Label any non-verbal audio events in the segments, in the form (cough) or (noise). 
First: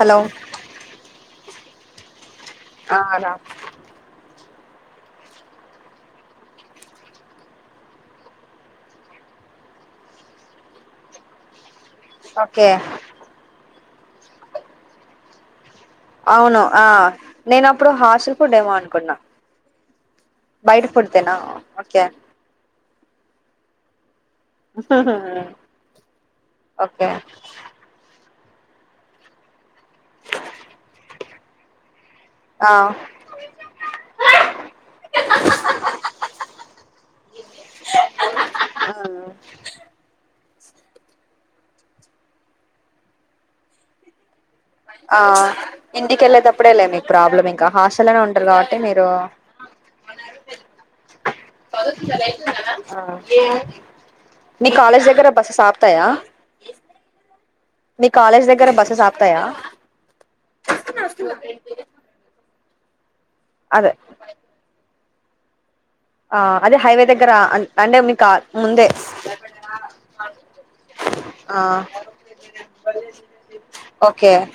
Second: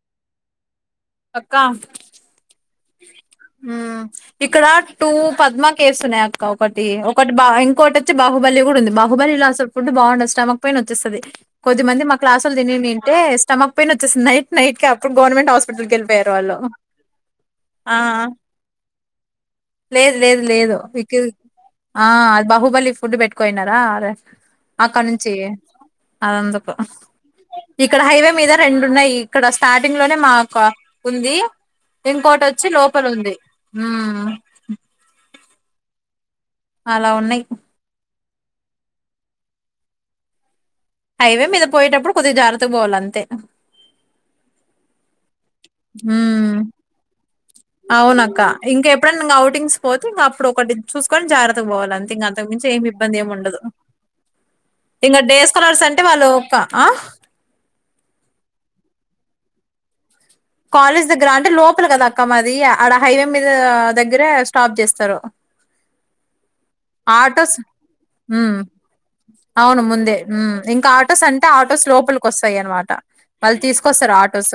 Hello అక్క ఆ లా మ్మ్ ఇక్కడ టూ పద్మ కేవ్స్ ఉన్నాయి అక్క ఒకటి ఒకటి బా ఇంకోటి వచ్చి బాహుబలి కూడా ఉంది బాహుబలి లా అసలు ఫుడ్ బాగుండదు స్టమక్ పెయిన్ వచ్చేస్తది కొద్ది మంది మా క్లాసులు ఓకే తినండింటే స్టమక్ పెయిన్ వచ్చేసి నైట్ నైట్ కే అప్పుడు గవర్నమెంట్ హాస్ట అవును ఆ నేను అప్పుడు ఆ హాస్టల్ ఫుడ్ డెమో అనుకున్నా లేదు లేదు లేదు బయట ఫుడ్ విక్కీ తినా ఓకే ఆ బాహుబలి ఫుడ్ పెట్టుకోయినారా అక్కడ నుంచి అందుకు ఓకే ఇక్కడ హైవే మీద రెండు ఉన్నాయి ఇక్కడ స్టార్టింగ్ లోనే మాకు ఉంది ఇంకోటిచ్చి ఆ లోపల ఉంది (inaudible) అలా ఉన్నాయి (inaudible) ఆ హైవే మీద పోయేటప్పుడు కొద్దిగా జాగ్రత్తగా పోవాలి అంతే ఆ హ్మ్ ఇంటికెళ్ళేటప్పుడే లే మీకు ప్రాబ్లమ్ ఇంకా హాస్ల్లోనే అవునక్క ఉంటారు కాబట్టి మీరు టి చూసుకొని జాగ్రత్తగా పోవాలి అంతే ఇంకా అంతకు మించి ఏమి ఆ ఇబ్బంది ఏమి ఉండదు మీ కాలేజ్ ఇంకా దగ్గర డే బస్సెస్ స్కాలర్స్ అంటే ఆపుతాయా వాళ్ళు ఒక ఆ మీ కాలేజీ దగర బస్స్ ఆపుతాయా కాలేజ్ దగ్గర అంటే లోపల కదా అక్క మాది అడ హైవే మీద అదే దగ్గరే స్టాప్ చేస్తారు ఆ అదే హైవే దగ్గర ఆటోస్ అంటే మీకు హ్మ్ ముందే అవును ముందే ఇంకా ఆటోస్ అంటే ఆ ఆటోస్ లోపలికి వస్తాయి అనమాట వాళ్ళు తీసుకొస్తారు ఓకే ఆటోస్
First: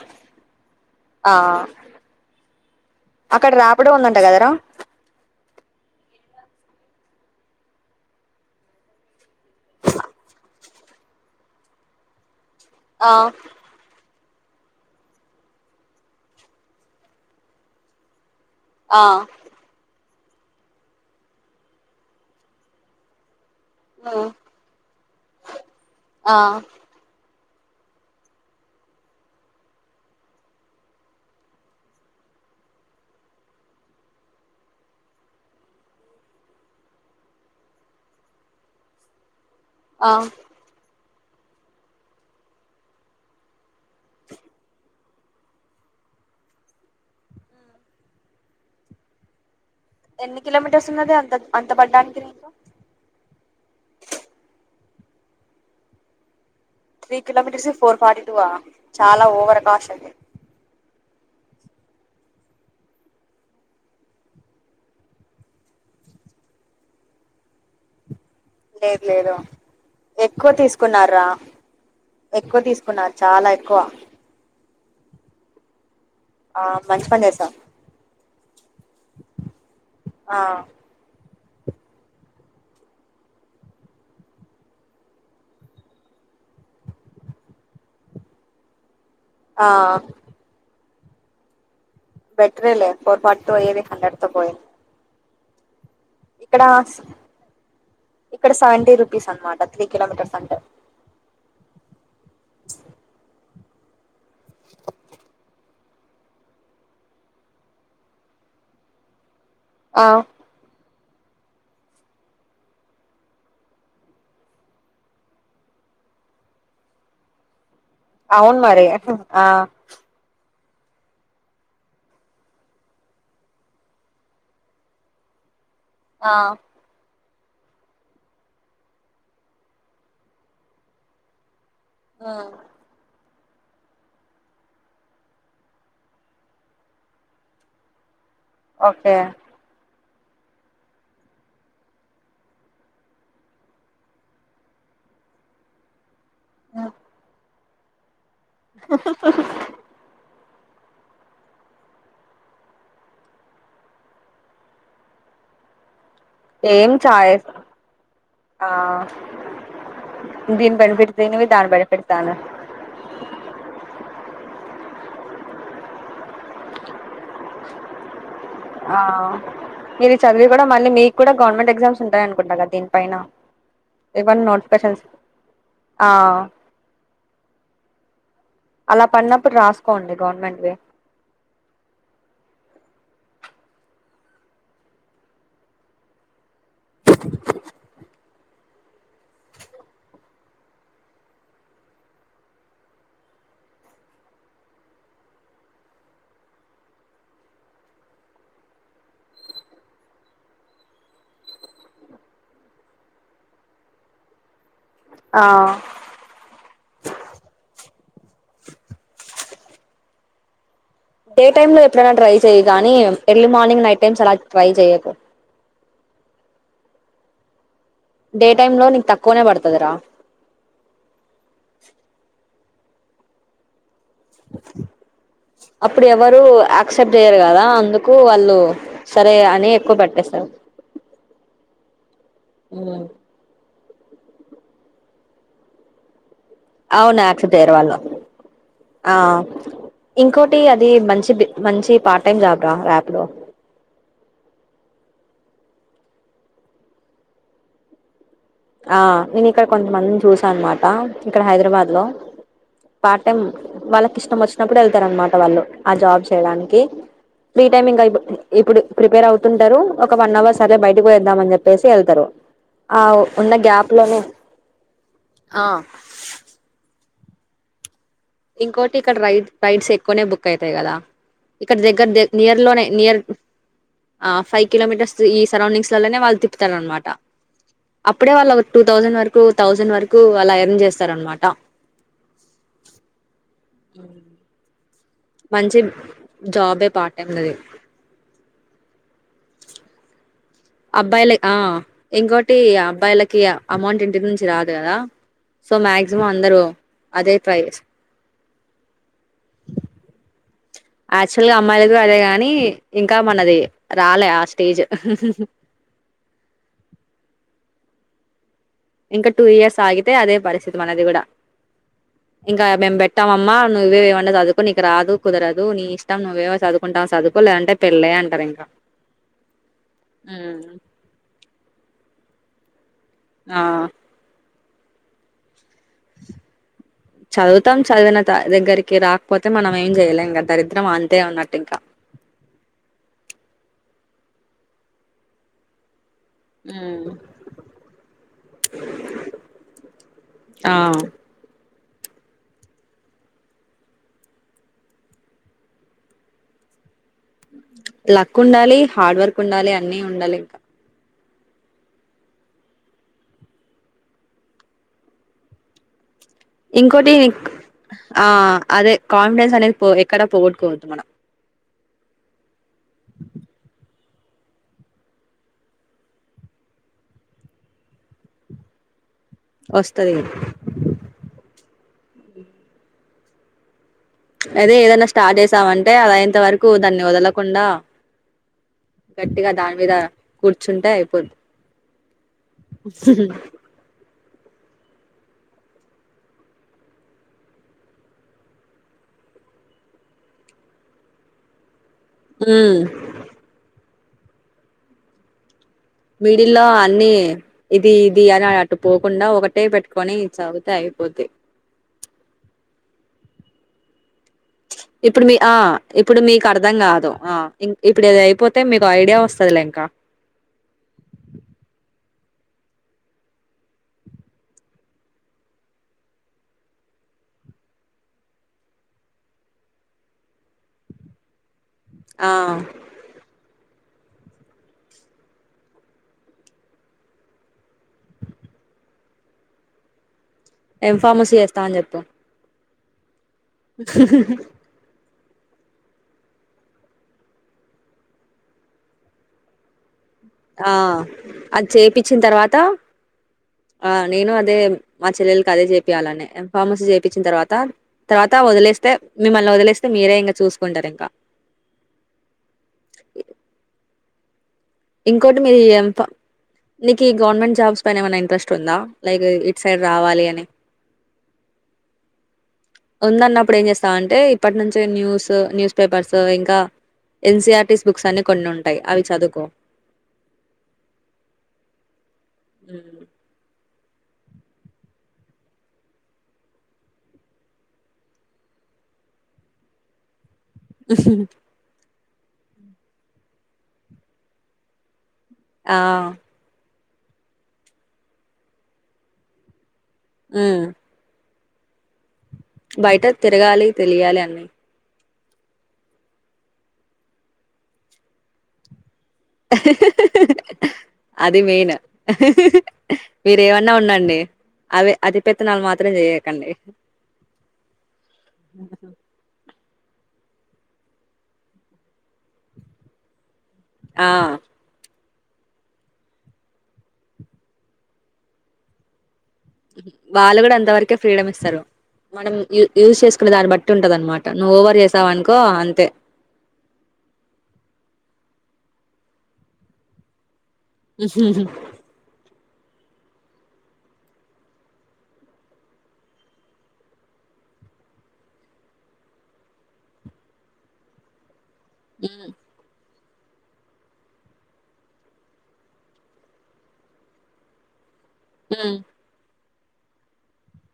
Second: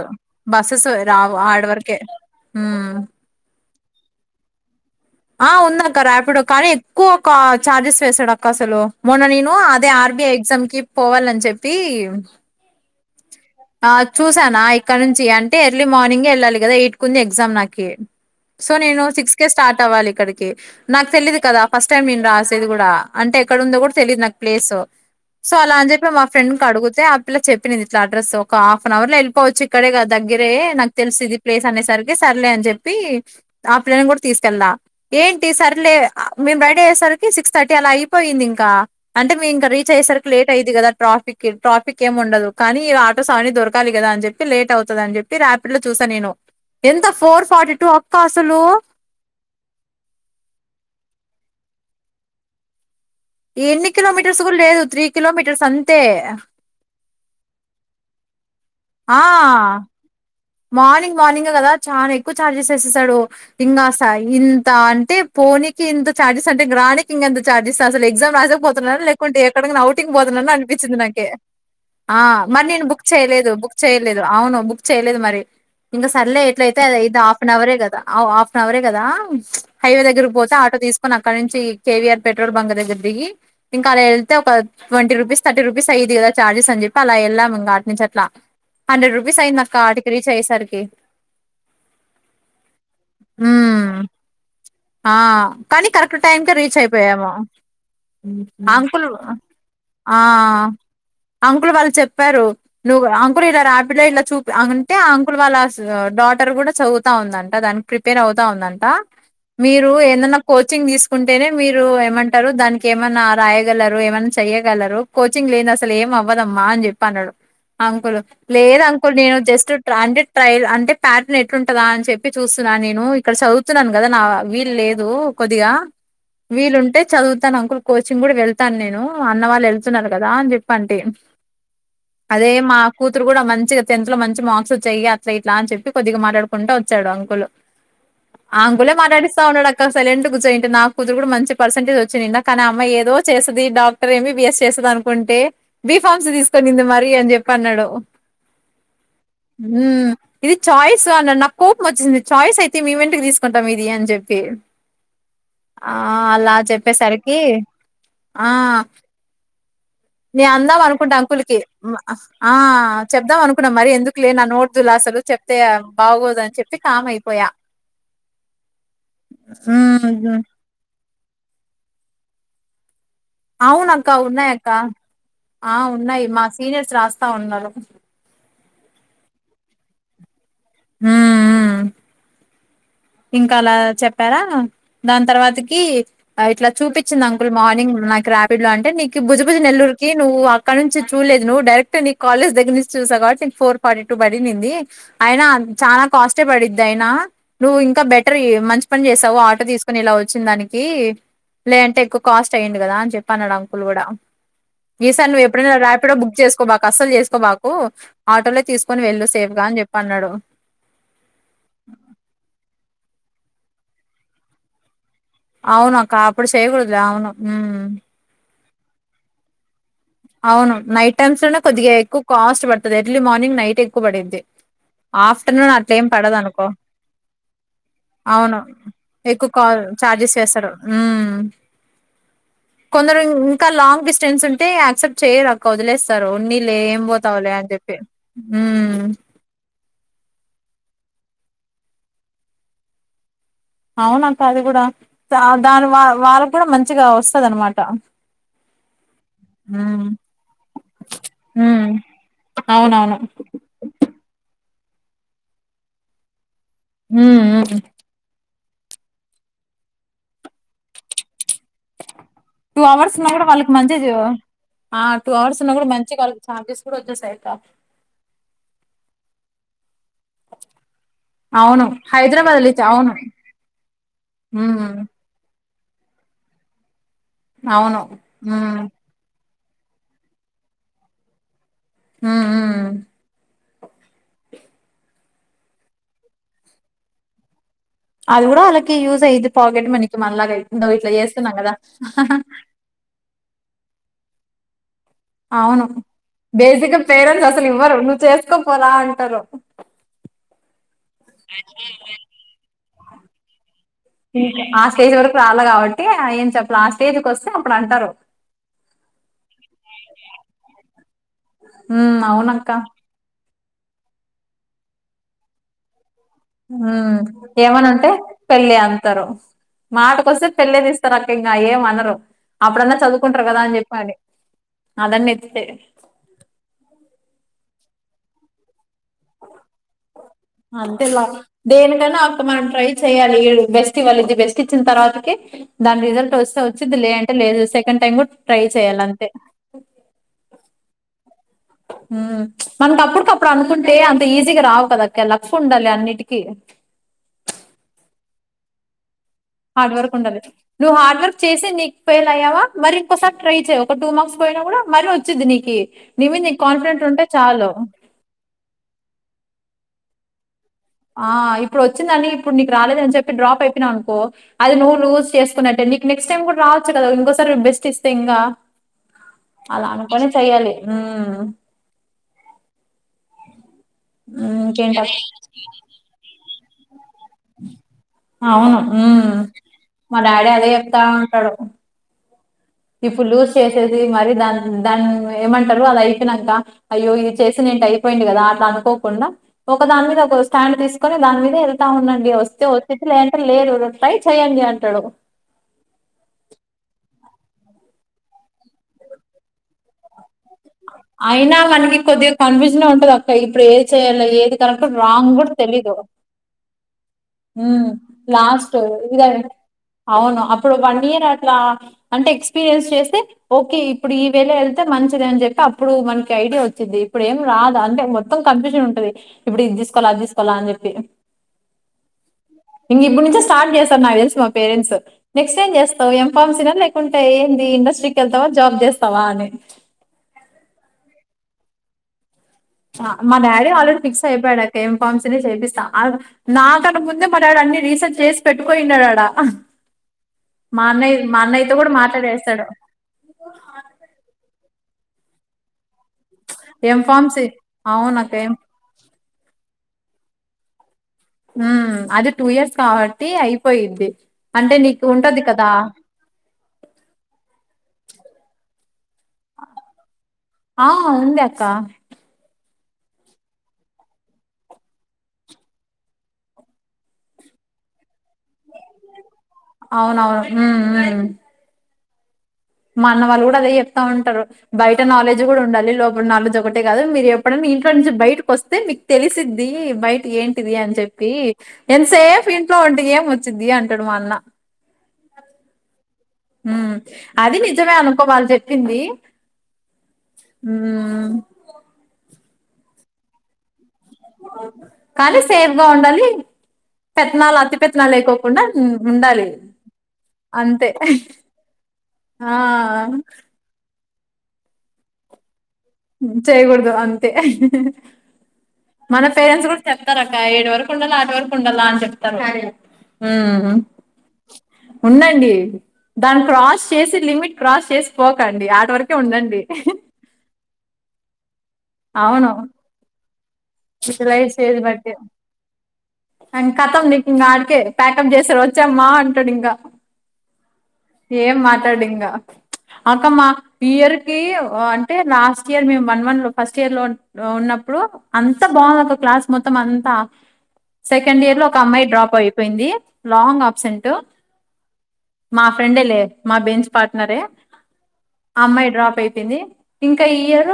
బస్సెస్ ఆ రావు ఆడ వరకే హా అక్కడ రాపిడోల్లు అంట కదరా ఆ ఉంద అక్క రాపిడ కానీ ఎక్కువ ఒక చార్జెస్ వేసాడు అక్క అసలు మొన్న నను అదే ఆర్బిఐ ఎగ్జామ్ కి పోవాలని చెప్పి ఆ ఆ చూసాను ఆ ఇక్కడ నుంచి అంటే ఎర్లీ మార్నింగే ఎళ్ళాలి కదా ఎటుట్ కుంది ఎగ్జామ్ నాకి సో నేను ఆ సిక్స్ కేే స్టార్ట్ అవ్వాలి ఇక్కడి కి నాకు తెలీదు కదా ఫస్ట్ టైం నేను రాసేది కూడా అంటే క్కడుందో కూడా తెలియదు నాకు ప్లేస్ సో అలా అని చెప్పి మా ఆ ఫ్రెండ్ కడుగుతే ఆ పిల్ల చెప్పినిది ఇట్లా అడ్రస్సు ఒక హాఫ్ నవర్ లో వెళ్ళిపోవచ్చు ఇక్కడే దగ్గరే నాకు తెలుసు ఇది ప్లేస్ అనేసరికి సర్లే అని చెప్పి ఆ పిల్లను కూడా తీసుకెళ్దా ఏంటి సర్లే మేము రెడీ అయ్యేసరికి సిక్స్ థర్టీ అలా అయిపోయింది ఇంకా అంటే మీ ఇంకా రీచ్ ఆ అయ్యేసరికి లేట్ అయిద్ది కదా ట్రాఫిక్ ట్రాఫిక్ ఏం ఉండదు కానీ (unintelligible) దొరకాలి కదా అని చెప్పి లేట్ అవుతది అని చెప్పి ర్యాపిడ్ లో చూసా నేను ఎంత ఫోర్ ఫార్టీ టూ అక్క అసలు ఎన్ని కిలోమీటర్స్ ఉన్నదే అంత అంత పడ్డానికి నీకు ఎన్ని కిలోమీటర్స్ కూడా లేదు త్రీ కిలోమీటర్స్ అంతే త్రీ కిలోమీటర్స్ కి ఫోర్ ఫార్టీ టూ ఆ ఆ చాలా ఓవర్ కాస్ట్ అది మార్నింగ్ మార్నింగే కదా చానా ఎక్కువ ఛార్జెస్ ఏసేస్తాడు ఇంకాసాయ్ ఇంత అంటే పోనీ కి ఇంత చార్జెస్ అంటే గ్రానీకి ఇంగెంత చార్జెస్ అసలు ఎగ్సామ్ రాసేకి పోతున్నారా లేదు లేదు లేకుంటే ఎక్కడికన్నా ఔటింగ్ ఎక్కువ పోతున్నానా అనిపిచ్చింది తీసుకున్నారా నాకి ఆ ఎక్కువ మరి నేను బుక్ తీసుకున్నారు చాలా చెయ్యలేదు బుక్ ఎక్కువ చెయ్యలేదు అవును బుక్ చెయ్యలేదు మరి ఇంక సర్లే ఆ ఎట్లయితే అది మంచి అయిద్ది పని హాఫ్ చేసావ్ నవరే కదా ఔ హాఫ్ నవరే కదా హైవే దగ్గరకు ఆ పో పోతే ఆటో తీసుకోన అక్కడ నుంచి K V R petrol bunk దగ్గర దిగి ఇంక అలా వెళ్తే ఒక ట్వంటీ రూపీస్ థర్టీ రూపీస్ అయిద్ది గదా చార్జెస్ అని చెప్పి అలా ఎళ్ళాం ఇంగ ఆడ నుంచి అట్లా హండ్రెడ్ రూపీస్ ఆ అయ్యిందక్కా ఆటి స్సరికి బెటరే లే ఫోర్ ఫార్టీ టూ అయ్యేది ఉమ్ హండ్రెడ్ తో పోయి ఆ కానీ కరెక్ట్ టైంకి రీచ్ అయిపోయాము ఇక్కడ సెవెంటీ అంకుల్ రూపీస్ అనమాట త్రీ ఆ కిలోమీటర్స్ అంటే అంకుల్ వాళ్ళు చెప్పారు నువ్వు అంకుల్ ఈడ రాపిడ్ లా ఇలా చూపి అంటే అంకుల్ వాళ్ళ డాటర్ కూడా చదువుతా ఉందంట దానికి ప్రిపేర్ అవుతా ఉంద అంట మీరు ఆ ఏందన్నా కోచింగ్ తీస్ కుంటేనే మీరు ఏమంటారు దానికి ఏమన్నా రాయగలరు ఏమన్నా చెయ్యగలరు కోచింగ్ లేనిది అసలు ఏం అవ్వదమ్మా అని చెప్పి అన్నాడు అంకులు అవును లేదు మరి అంకుల్ నేను ఆ జస్ట్ అంటే ట్రై అంటే ప్యాటర్న్ ఎట్లుంటదా అని చెప్పి చూస్తున్నాను నేను ఇక్కడ చదువుతున్నాను కదా నా వీలు లేదు కొద్దిగా ఆ వీలుంటే చదువు తాను అంకుల్ కోచింగ్ కూడా వెళ్తాను నేను అన్న వాళ్ళు ఎళ్తున్నారు కదా అని చెప్పి అంటి అదే ఉమ్ మా కూతు (inaudible) కూడా మంచిగా టెన్త్ లో మంచి మార్క్స్ వచ్చాయి ఇగ అట్లా ఇట్లా అని చెప్పి కొద్దిగా మాట్లాడుకుంటా వచ్చాడు అంకులు అంకులే ఓకే మాట్లాడిస్ సైలెంట్ గుజ్జో నాకు కూతురు కూడా మంచి పర్సెంటేజ్ వచ్చినింద కానీ అమ్మాయి ఏదో చేస్తుది doctor M B B S చేస్తుది అనుకుంటే బి ఫార్మ్ సీ తీసుకునింది మరి అని చెప్పి అన్నాడు మ్మ్ ఇది ఛాయిస్ అన్నాడు నాకు కోపం వచ్చింది ఛాయిస్ అయితే మేం ఏంటికి తీసుకుంటాం ఇది అని చెప్పి తే ఆ ఆ అలా ఏం చెప్పేసరికి చాయిస్ ఆ నే దీని అందాం అనుకుంటా బెనిఫిట్స్ అంకుల్ దీనివి కి దాని బెనిఫిట్స్ దానివి ఆ చెప్దాం అనుకున్నా మరి ఎందుకు లే నా నోట్ బ్దుల్ అసలు చెప్తే బాగోదని చెప్పి కామ్ ఐపోయా ఆ మీరు చదివి కూడా మళ్ళీ మీకు కూడా గవర్నమెంట్ ఎగ్జామ్స్ ఉంటాయనుకుంట కదా దీన్న్ అవున అక్క ఉన్నాయి అక్క ఆ ఉన్నాయి మా సీనియర్స్ రాస్త్ తా ఉన్నారు అలా పడినప్పుడు రాసుకోండి గవర్న్మెంట్ ఊ ఊ ఇంకా అలా చెప్పారా దాని తర్వాతకి ఆ ఇట్లా చూపిచ్చింది అంకుల్ మార్నింగ్ నాకి రా (unintelligible) ఫోర్ ఫార్టీ టూ పడినింది అయినా చాల కాస్టే పడిది అయినా నువ్వు ఇంకా బెటర్ మంచి పని చేసావు ఆటో తీసుకుని ఇలా వచ్చిన దానికి లేదంటే ఎక్కువ కాస్ట్ అయ్యిండు కదా అని చెప్ప అన్నాడు అంకుల్ కూడా ఈసారి ఆ నువ్వు ఎప్పుడైనా రాపిడో బుక్ చేసుకోబాక అస్సలు చేసుకోబాకు ఆటోలే తీసుకొని వెళ్ళు సేఫ్గా అని చెప్పి అన్నాడు డే టైమ్ లో ఎప్పుడైనా ట్రై చెయ్ గానీ ఎర్లీ మార్నింగ్ నైట్ టైమ్స్ అలా ట్రై చెయ్యకు అవును అక్క అప్పుడు చేయకూడదు లే అవును (unintelligible) టైమ్ లో నీకు తక్కువనే పడుతదిరా అవును నైట్ టైమ్స్ లోనే కొద్దిగ ఎక్కువ కాస్ట్ పడుతది ఎర్లీ మార్నింగ్ నైట్ ఎక్కువ పడింది ఆఫ్టర్నూన్ అట్ల అప్పుడు ఏం పడదు ఎవరు అనుకో యాక్సెప్ట్ చేయరు కదా అందుకు వాళ్ళు సరే ఎక్కువ కా అని చార్జెస్ పెట్టేస్తారు వేస్తాడు కొందరు ఇంకా లాంగ్ లాంగ్ డిస్టెన్స్ ఉంటే యాసెప్ట్ చేయరు అక్క వదిలేస్తారు ఏం అవును పోతావలే యాక్సెప్ట్ అని చేయరు చెప్పి వాళ్ళు ఆ ఇంకోటి అది మంచి మంచి పార్ట్ టైమ్ జాబ ర్యాపిడో అవునక అది కూడ దాని వా వాళ్ళకి కూడ మంచిగా వస్తద అనమాట ఆ నేను ఇక్కడ మ్మ్ కొంతమందిని చూస అనమాట ఇక్కడ మ్మ్ హైదరాబాద్ లో అవునవును పాటం వాళ్ళకి ఇష్టం ఒచ్ నప్పుడు వెళ్తారు అనమాట వాళ్ళు ఆ జాబ్ చేయడానికి మ్మ్ ఫ్రీ మ్మ్ టైమ్ ఇంకా ఇప్పుడు ప్రిపేర్ అవుతుంటారు ఒక వన్ అవర్ సరే బయటకు ఒదామని అని చెప్పేసి వెళ్తారు టూ ఆ అవర్స్ ఉన్నా కూడ ఉన్న వాళ్ళకి గ్యాప్ మంచిది లోనే ఆ టూ అవర్స్ ఆ ఉన్నా కూడా మంచి వాళ్ళకి చఛార్జెస్ కూడ వచ్చేసాయి కాఫ ఇంకోటి ఇక్కడ రై రైడ్స్ ఎక్కువనే బుక్ అయితాయి కదా ఇక్కడ అవును దగ్గర హైదరాబాద్ నియర్ లో లోనే అవును నియర్ ఫైవ్ ఉమ్ కిలోమీటర్స్ ఈ సరౌండింగ్స్ లోనే తిప్పుతారనమాట అవును అప్పుడే వాళ్ళు ఒక ఉమ్ టూ థౌసండ్ వరకు థౌసండ్ వరకు అలా యార్న్ చేస్తారు అనమాట ఆ ఆ అ మంచి జాబే పార్ట్ టైమ్ ఉన్నది అది కూడ వాళ్ళకి యూజ్ అయిది పాకెట్ మనకి మనలాగా అంది అబ్బాయిల ఆ ఇంకోటి అబ్బాయిలకి అమౌంట్ ఇంటి నుంచి రాదు కదా సో అవును మ్యాక్సిమమ్ బేసిక్గా పేరెంట్స్ అసలు ఇవ్వరు నువ్వు చేసుకోపోరా అంటరు యాక్చువల్గా అమ్మాయిలలకు అదే గాని ఇంకా మనది రాలే ఆ ఇంకా స్టేజ్ వరకు రాలే కాబట్టి ఏం చెప్పలే ఆ స్టేజ్కి వస్తే అప్పుడు అంటరు ఇంకా టూ ఇయర్స్ ఆగితే అదే పరిస్థితి మనది కూడ హు అవునక్క అమ్మా నువ్వే (unintelligible) చదువుకో నీకు రాదు కుదరదు నీ ఇష్ట హు ఏమన్నా అంటే అంటారు ఇంకా పెళ్ళి అంతరు మాటకొస్తే ఉమ్ పెళ్ళిది ఇస్తారు అక్క ఇంకా ఏ మనరు అప్పుడన్నా చదువుకుంటారు కదా అని ఆ చెప్పి అదన్న ఎత్తితే చదువుతం చదివిన దగ్గరికి రాకపోతే మనం ఏం చెయ్యలే అంతేగ దేనికైన అ మనం ట్రై చెయ్యాలి బెస్ట్ వాల్ ది బెస్ట్ ఇచ్చిన తర్వాతకి దాని రిజల్ వేస్తే వచ్చిది ఉమ్ లే అంటే లేదు సెకండ్ టైమ్ కూడ ట్రై చెయాలంతే ఆ ఉ మనక అప్పుటికప్పుడు అనుకుంటే అంత ఈజీగా రావు కదాక్క లక్ ఉండాలి అన్నిటికిీ లక్ ఉండాలి హార్డ్ వర్ హార్డ్ వర్క్ ఉండది నువ్ హార్డ్ వర్ చేసి నీకు ఫెయిల్ అయ్యావ మరి ఇంకోసారి ట్రై చే ఒక టూ మార్క్స్ పోయినా కూడ మరీ ఒచూది నీకి నీ మీద నీకు కాన్ఫిడెంట్ ఇంకోటి ఉంటే చాలు ఆ అదే కాన్ఫిడెన్స్ అనేది ఎక్కడా పోగొట్టుకోవద్దు మనం ఆ ఇప్పుడు వచ్చిందంని ఇప్పుడు నీకు రాలేద అని చెప్పి డ్రాప్ అయిపోయినావ నుకో అది నువ్వు లూజ్ చేసుకున్నట్టటుే నీకు నెక్స్ట్ టైమ్ కూడా రావచ్చు కదా ఇంకోసారి బెస్ట్ ఇస్తే ఇంకా అలా వస్తది అనుకునే చెయ్యాలి మ్ అదే ఇంకేంట ఏదన్నా స్టార్ట్ చేసామంటే అది అయ్యేంత వరకూ దాన్ని వదలకుండా అవును ఉమ్ గట్టిగా దానిమీద మా డాడీ అదే కూర్చుంటే చెప్తా అయిపోద్ ఉంటాడు ఇప్పుడు లూజ్ చేసేది మరి దా దాన్ని ఏమంటారు అది అయిపోనాక అయ్యో ఇది చేసిన ఏంటి అయిపోయింది కదా అట్లా అనుకోకుండా ఒక దాని మీద ఒకొక స్టాండ్ తీసుకొని దాని మీద అవునండి వస్తే ఉమ్ వచ్చిద్ది లేంటే లేదు ట్రై చెయ్యండి అంటడు మిడిల్లో అన్ని ఇది ఇది అని అటు పోకుండా ఒకటే పెట్టుకొని చదు అయినా మనకి కొద్దిగా కన్ఫ్యూజన్ ఉంటది అక్క ఇప్పుడు ఏం చేయ్యాలి ఇప్పుడు మీ ఆ ఇప్పుడు మీకు అర్ధం కాదు ఆ ఇం హ్మ్ ఇప్పుడు ఇది అయిపోతే లాస్ట్ మీకు ఐడియా ఇది వస్తు వస్తది లే ఇంకా అవును అప్పుడు వన్ ఇయర్ అట్లా అంటే ఎక్స్పీరియన్స్ చేస్తే ఓకే ఇప్పుడు ఈ వేళ ఎళ్తే ఆది మంచిద అని చెప్పి ఇప్పుడు మనకి ఐడియా వచ్చిది ఇప్పుడు ఏం రాదు అంటే మొత్తం కన్ఫ్యూజన్ ఉంటది ఇప్పుడుది తీసుకోవాల అది తీసుకోవాల అని చెప్పి ఆ మ్ ఇంక ఇప్పుడు నుంచే స్టార్ట్ చేస్తారు నాకు తెలుసు మా పేరెంట్స్ నెక్స్ట్ ఏం చేస్తావు ఎం ఫార్మసీ న లేకుంటే ఏంది ఇండస్ట్రీకి ఎళ్తావా జాబ్ చేస్తావా అని ఎంఫార్మసీ చేేస్తా అని చెప్పు ఆ మా డాడీ ఆల్రెడీ ఫిక్స్ అయిపోయాడా కెం ఫార్మసి నె చేపిస్తా ఆల్రడి నాకన్నా ముందే మా డాడీ అన్ని రీసెర్చ్ చేసి పెట్టుకోయినున్నాడాడ (inaudible) ఆ అది చేపిచ్చిన తర్వాత మాట్లాడేస్తాడు ఆ నేను అదే మా చెల్లెలకి అదే చెప్పయాలని యం ఫార్మసీ ఏం చేపిచ్చిన ఫామ్స్ తర్వాత అవును అక్క తర్వాత ఏం వదిలేస్తే మిమ్మల్ని వదిలేస్త స్తె మీరే ఇంకా చూసుకుంటారు ఇంకా ఉమ్ అది టూ ఇయర్స్ కాబట్టి అయిపోయిద్ది అంటే నీకు ఇంకోటి ఉంటది మీరు ఈ కదా యంఫామ్ నీకు ఈ గవర్నమెంట్ జాబ్స్ పైన ఏమైనా ఇంట్రెస్ట్ ఉందా లైక్ ఇటు సైడ్ రావాలి అని ఆ ఉంది అక్క ఉంద అన్నప్పుడు ఏం చేస్తావంటే ఇప్పటి నుంచి న్యూస్ న్యూస్ పేపర్స్ ఇంకా ఇన్సిఆర్టీస్ బుక్స్ అని కొన్ని ఉంటాయి అవి చదువుకో అవునవును మ్.. మ్.. మ్ ఉమ్. మా అన్న వాళ్ళు కూడా అదే చెప్ ఉంటారు బయట నాలెడ్జ్ కూడా ఉండాలి లోపల నాలెడ్జ్ ఒకటే కాదు మీరు ఎప్పుడన్న ఇంట్లో నుంచి బయటకు వస్తే మీ తెలిసిద్ది బయట ఏంటి టిది అని చెప్పి ఎంతసేఫ్ ఇంట్లో ఉం టె ఏం వచ్చిది అంటాడు మాఅన్న ఆ మ్ అది నిజమే అనుకో వాలు చెప్పింది ఉమ్ బయట తిరగాలి తెలియాలి అన్నీ కానీ సేఫ్గా ఉండాలి పెత్తనాలు అతి పెత్తనాలు లేకోకుండా ఉండాలి అంతే (inaudible) అది మెయిన్ ఆ మీరేమన్నా ఉండండి అవి అతి పెత్తనాలు మాత్రం చేయకండి చేయకూడదు అంతే మన పేరెంట్స్ కూడా చెప్తారు అక్క ఏడు వరకు ఉండాల ఆట్ వరకు ఉండాల అని చెప్తారు మ్ ఆ ఉండండి దాన్ని క్రాస్ చేసి లిమిట్ క్రాస్ చేసి పోకండి ఆట్ వరకు వాళ్ళు కూడా అంతవరకే ఫ్రీడమ్ ఇస్తారు మనం యూజ్ చేసుకునే దాన్ని బట్టి ఉంటది అనమాట ఇల నువ్వు ఓవర్ చేది బ చేసావు అనుకో అంతే కతం అకే (unintelligible) టిఫిన్ చేసె వచ్చామ్మా అంటాడు ఇంకా ఏం మాట్లాడు ఇంకా అక్క మా ఇయర్ కి అంటే లాస్ట్ ఇయర్ మేము వన్ వన్ లో ఫస్ట్ ఇయర్ లో ఉ న్నప్పుడు అంత బాగుంది ఒక క్లాస్ మొత్తం అంతా సెకండ్ ఇయర్ లో ఒక అమ్మాయి డ్రాప్ అయిపోయింది లాంగ్ అబ్సెంట్ మా ఫ్రెండే లే మా బెన్స్ పార్ట్నరే ఉమ్ అమ్మాయి డ్రాప్ అయి యింది ఇంకా ఇయర్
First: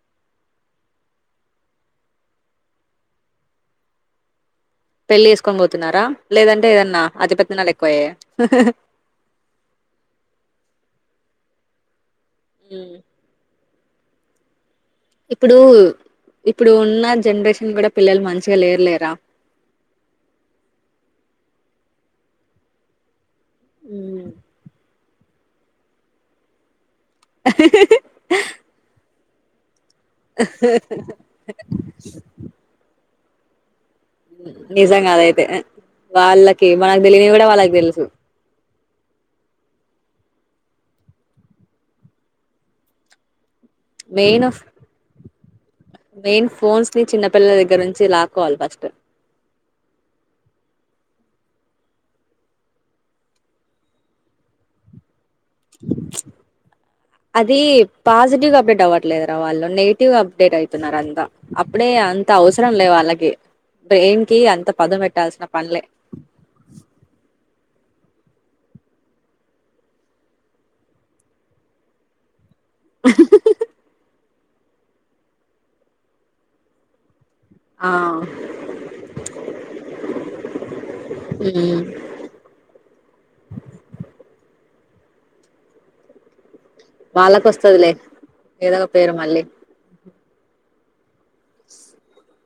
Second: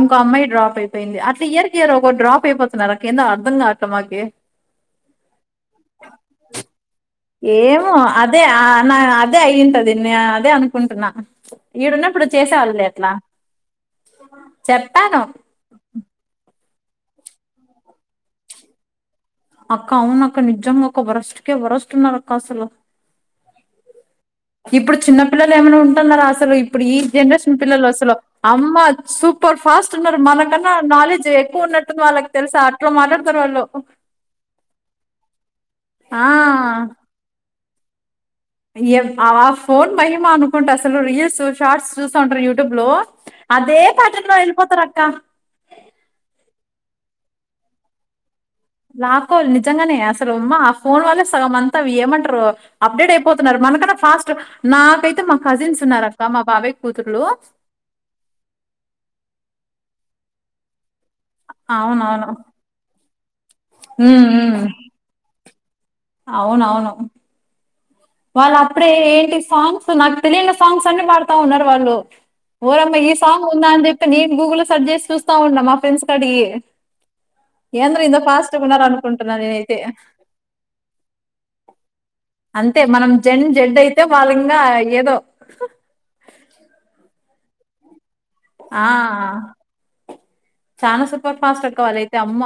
ఇంకో అమ్మాయి డ్రాప్ అయిపోయింది అట్లా ఇయర్ ఒకరు డ్రాప్ అయిపోతున్నారు అర్థంగట్లే మాకి పెళ్లి చేసుకొని పోతున్నారా లేదంటే ఏదన్న ఏమో అదే నా అదే అయ్యుంటుంది అదే అను కుంటున్నా ఈడున్నప్పుడు చేసేవాళ్ళులే అట్లా చెప్పాను ఇప్పుడు ఇప్పుడు ఉన్న జనరేషన్ కూడ పిల్లలు మంచిగా లేరులేరా అక్క అవునక్క నిజంగా ఒక వరెస్ట్ కే వరెస్ట్ ఉన్నారు అక్క అసలు ఉ ఇప్పుడు చిన్న పిల్లలు ఏమైన ఉంటున్నారా అసలు ఇప్పుడు ఇ జెనరేషన్ పిల్లలు అసలు అమ్మ సూపర్ ఫా న్నారు మనకన్నా నాలెడ్జ్ ఎక్కువ ఉన్నట్టుంది వాళ్ళకి తెలుసా అట్ల మాట్లాడుతారు వాళ్ళు నిజంగా అదైతే ఆ వాళ్ళకి మనకు తెలియని కూడ వాళ్ళకి తెలుసు ఆ ఫోన్ మహిమ అనుకుంట అసలు రీల్స్ షార్ట్స్ చూస్త ఉంటారు యూట్యూబ్ లో అదే పాటర్న్ లో మెయిన్ ఎల్లిపోతరక్క పిల్ల దగ్గ నుంచిలా లాకోలి నిజంగానే అసలు ఆమ్మా ఆ ఫోన్ వల్లే సగం అంతా ఏమంటారు అప్డేట్ అయిపోతున్నారు మనకన్నా ఫాస్ట్ నాకైతే కజిన్స్ ఉన్నారు అక్క మా బాబాయ్ కూతుర్లు అది పాజిటివ్ గా అప్డేట్ అవ్వట్లేదురా వాళ్ళు నెగిటివ్ అప్ అప్డేట్ అయీతున్నారు అంతా అప్పుడే అంత అవునవును అవసరం లేవు వాళ్ళకి బ్రెయిన్ ఉమ్ కి ఉమ్ అంత పద పెట్టాల్సిన పన్లే అవునవును వాళ్ళు అప్పుడే ఏంటి సాంగ్స్ నాకు తెలియని సాంగ్స్ అన్ని పాడుతా ఉన్నారు వాళ్ళు ఓయమ్మ ఈ సాంగ్ ఉందా అని చెప్పి నేను గూగుల్లో సెర్చ్ చేసి చూస్తా ఉన్నా మా ఫ్రెండ్స్ కడిగి ఆ ఏంద్ర ఇంత ఫాస్ట్ ఉన్నారు అనుకుంటున్నా నేనైతే హు జం జడ్ అయితే వాలింగ ఏదో వాళ్ళక వస్తుదిలే ఏదో ఒక పేరు మళ్ళీ చాన సూపర్ ఫాస్ట్ అక్క వాళ్ళు అయితే అమ్మ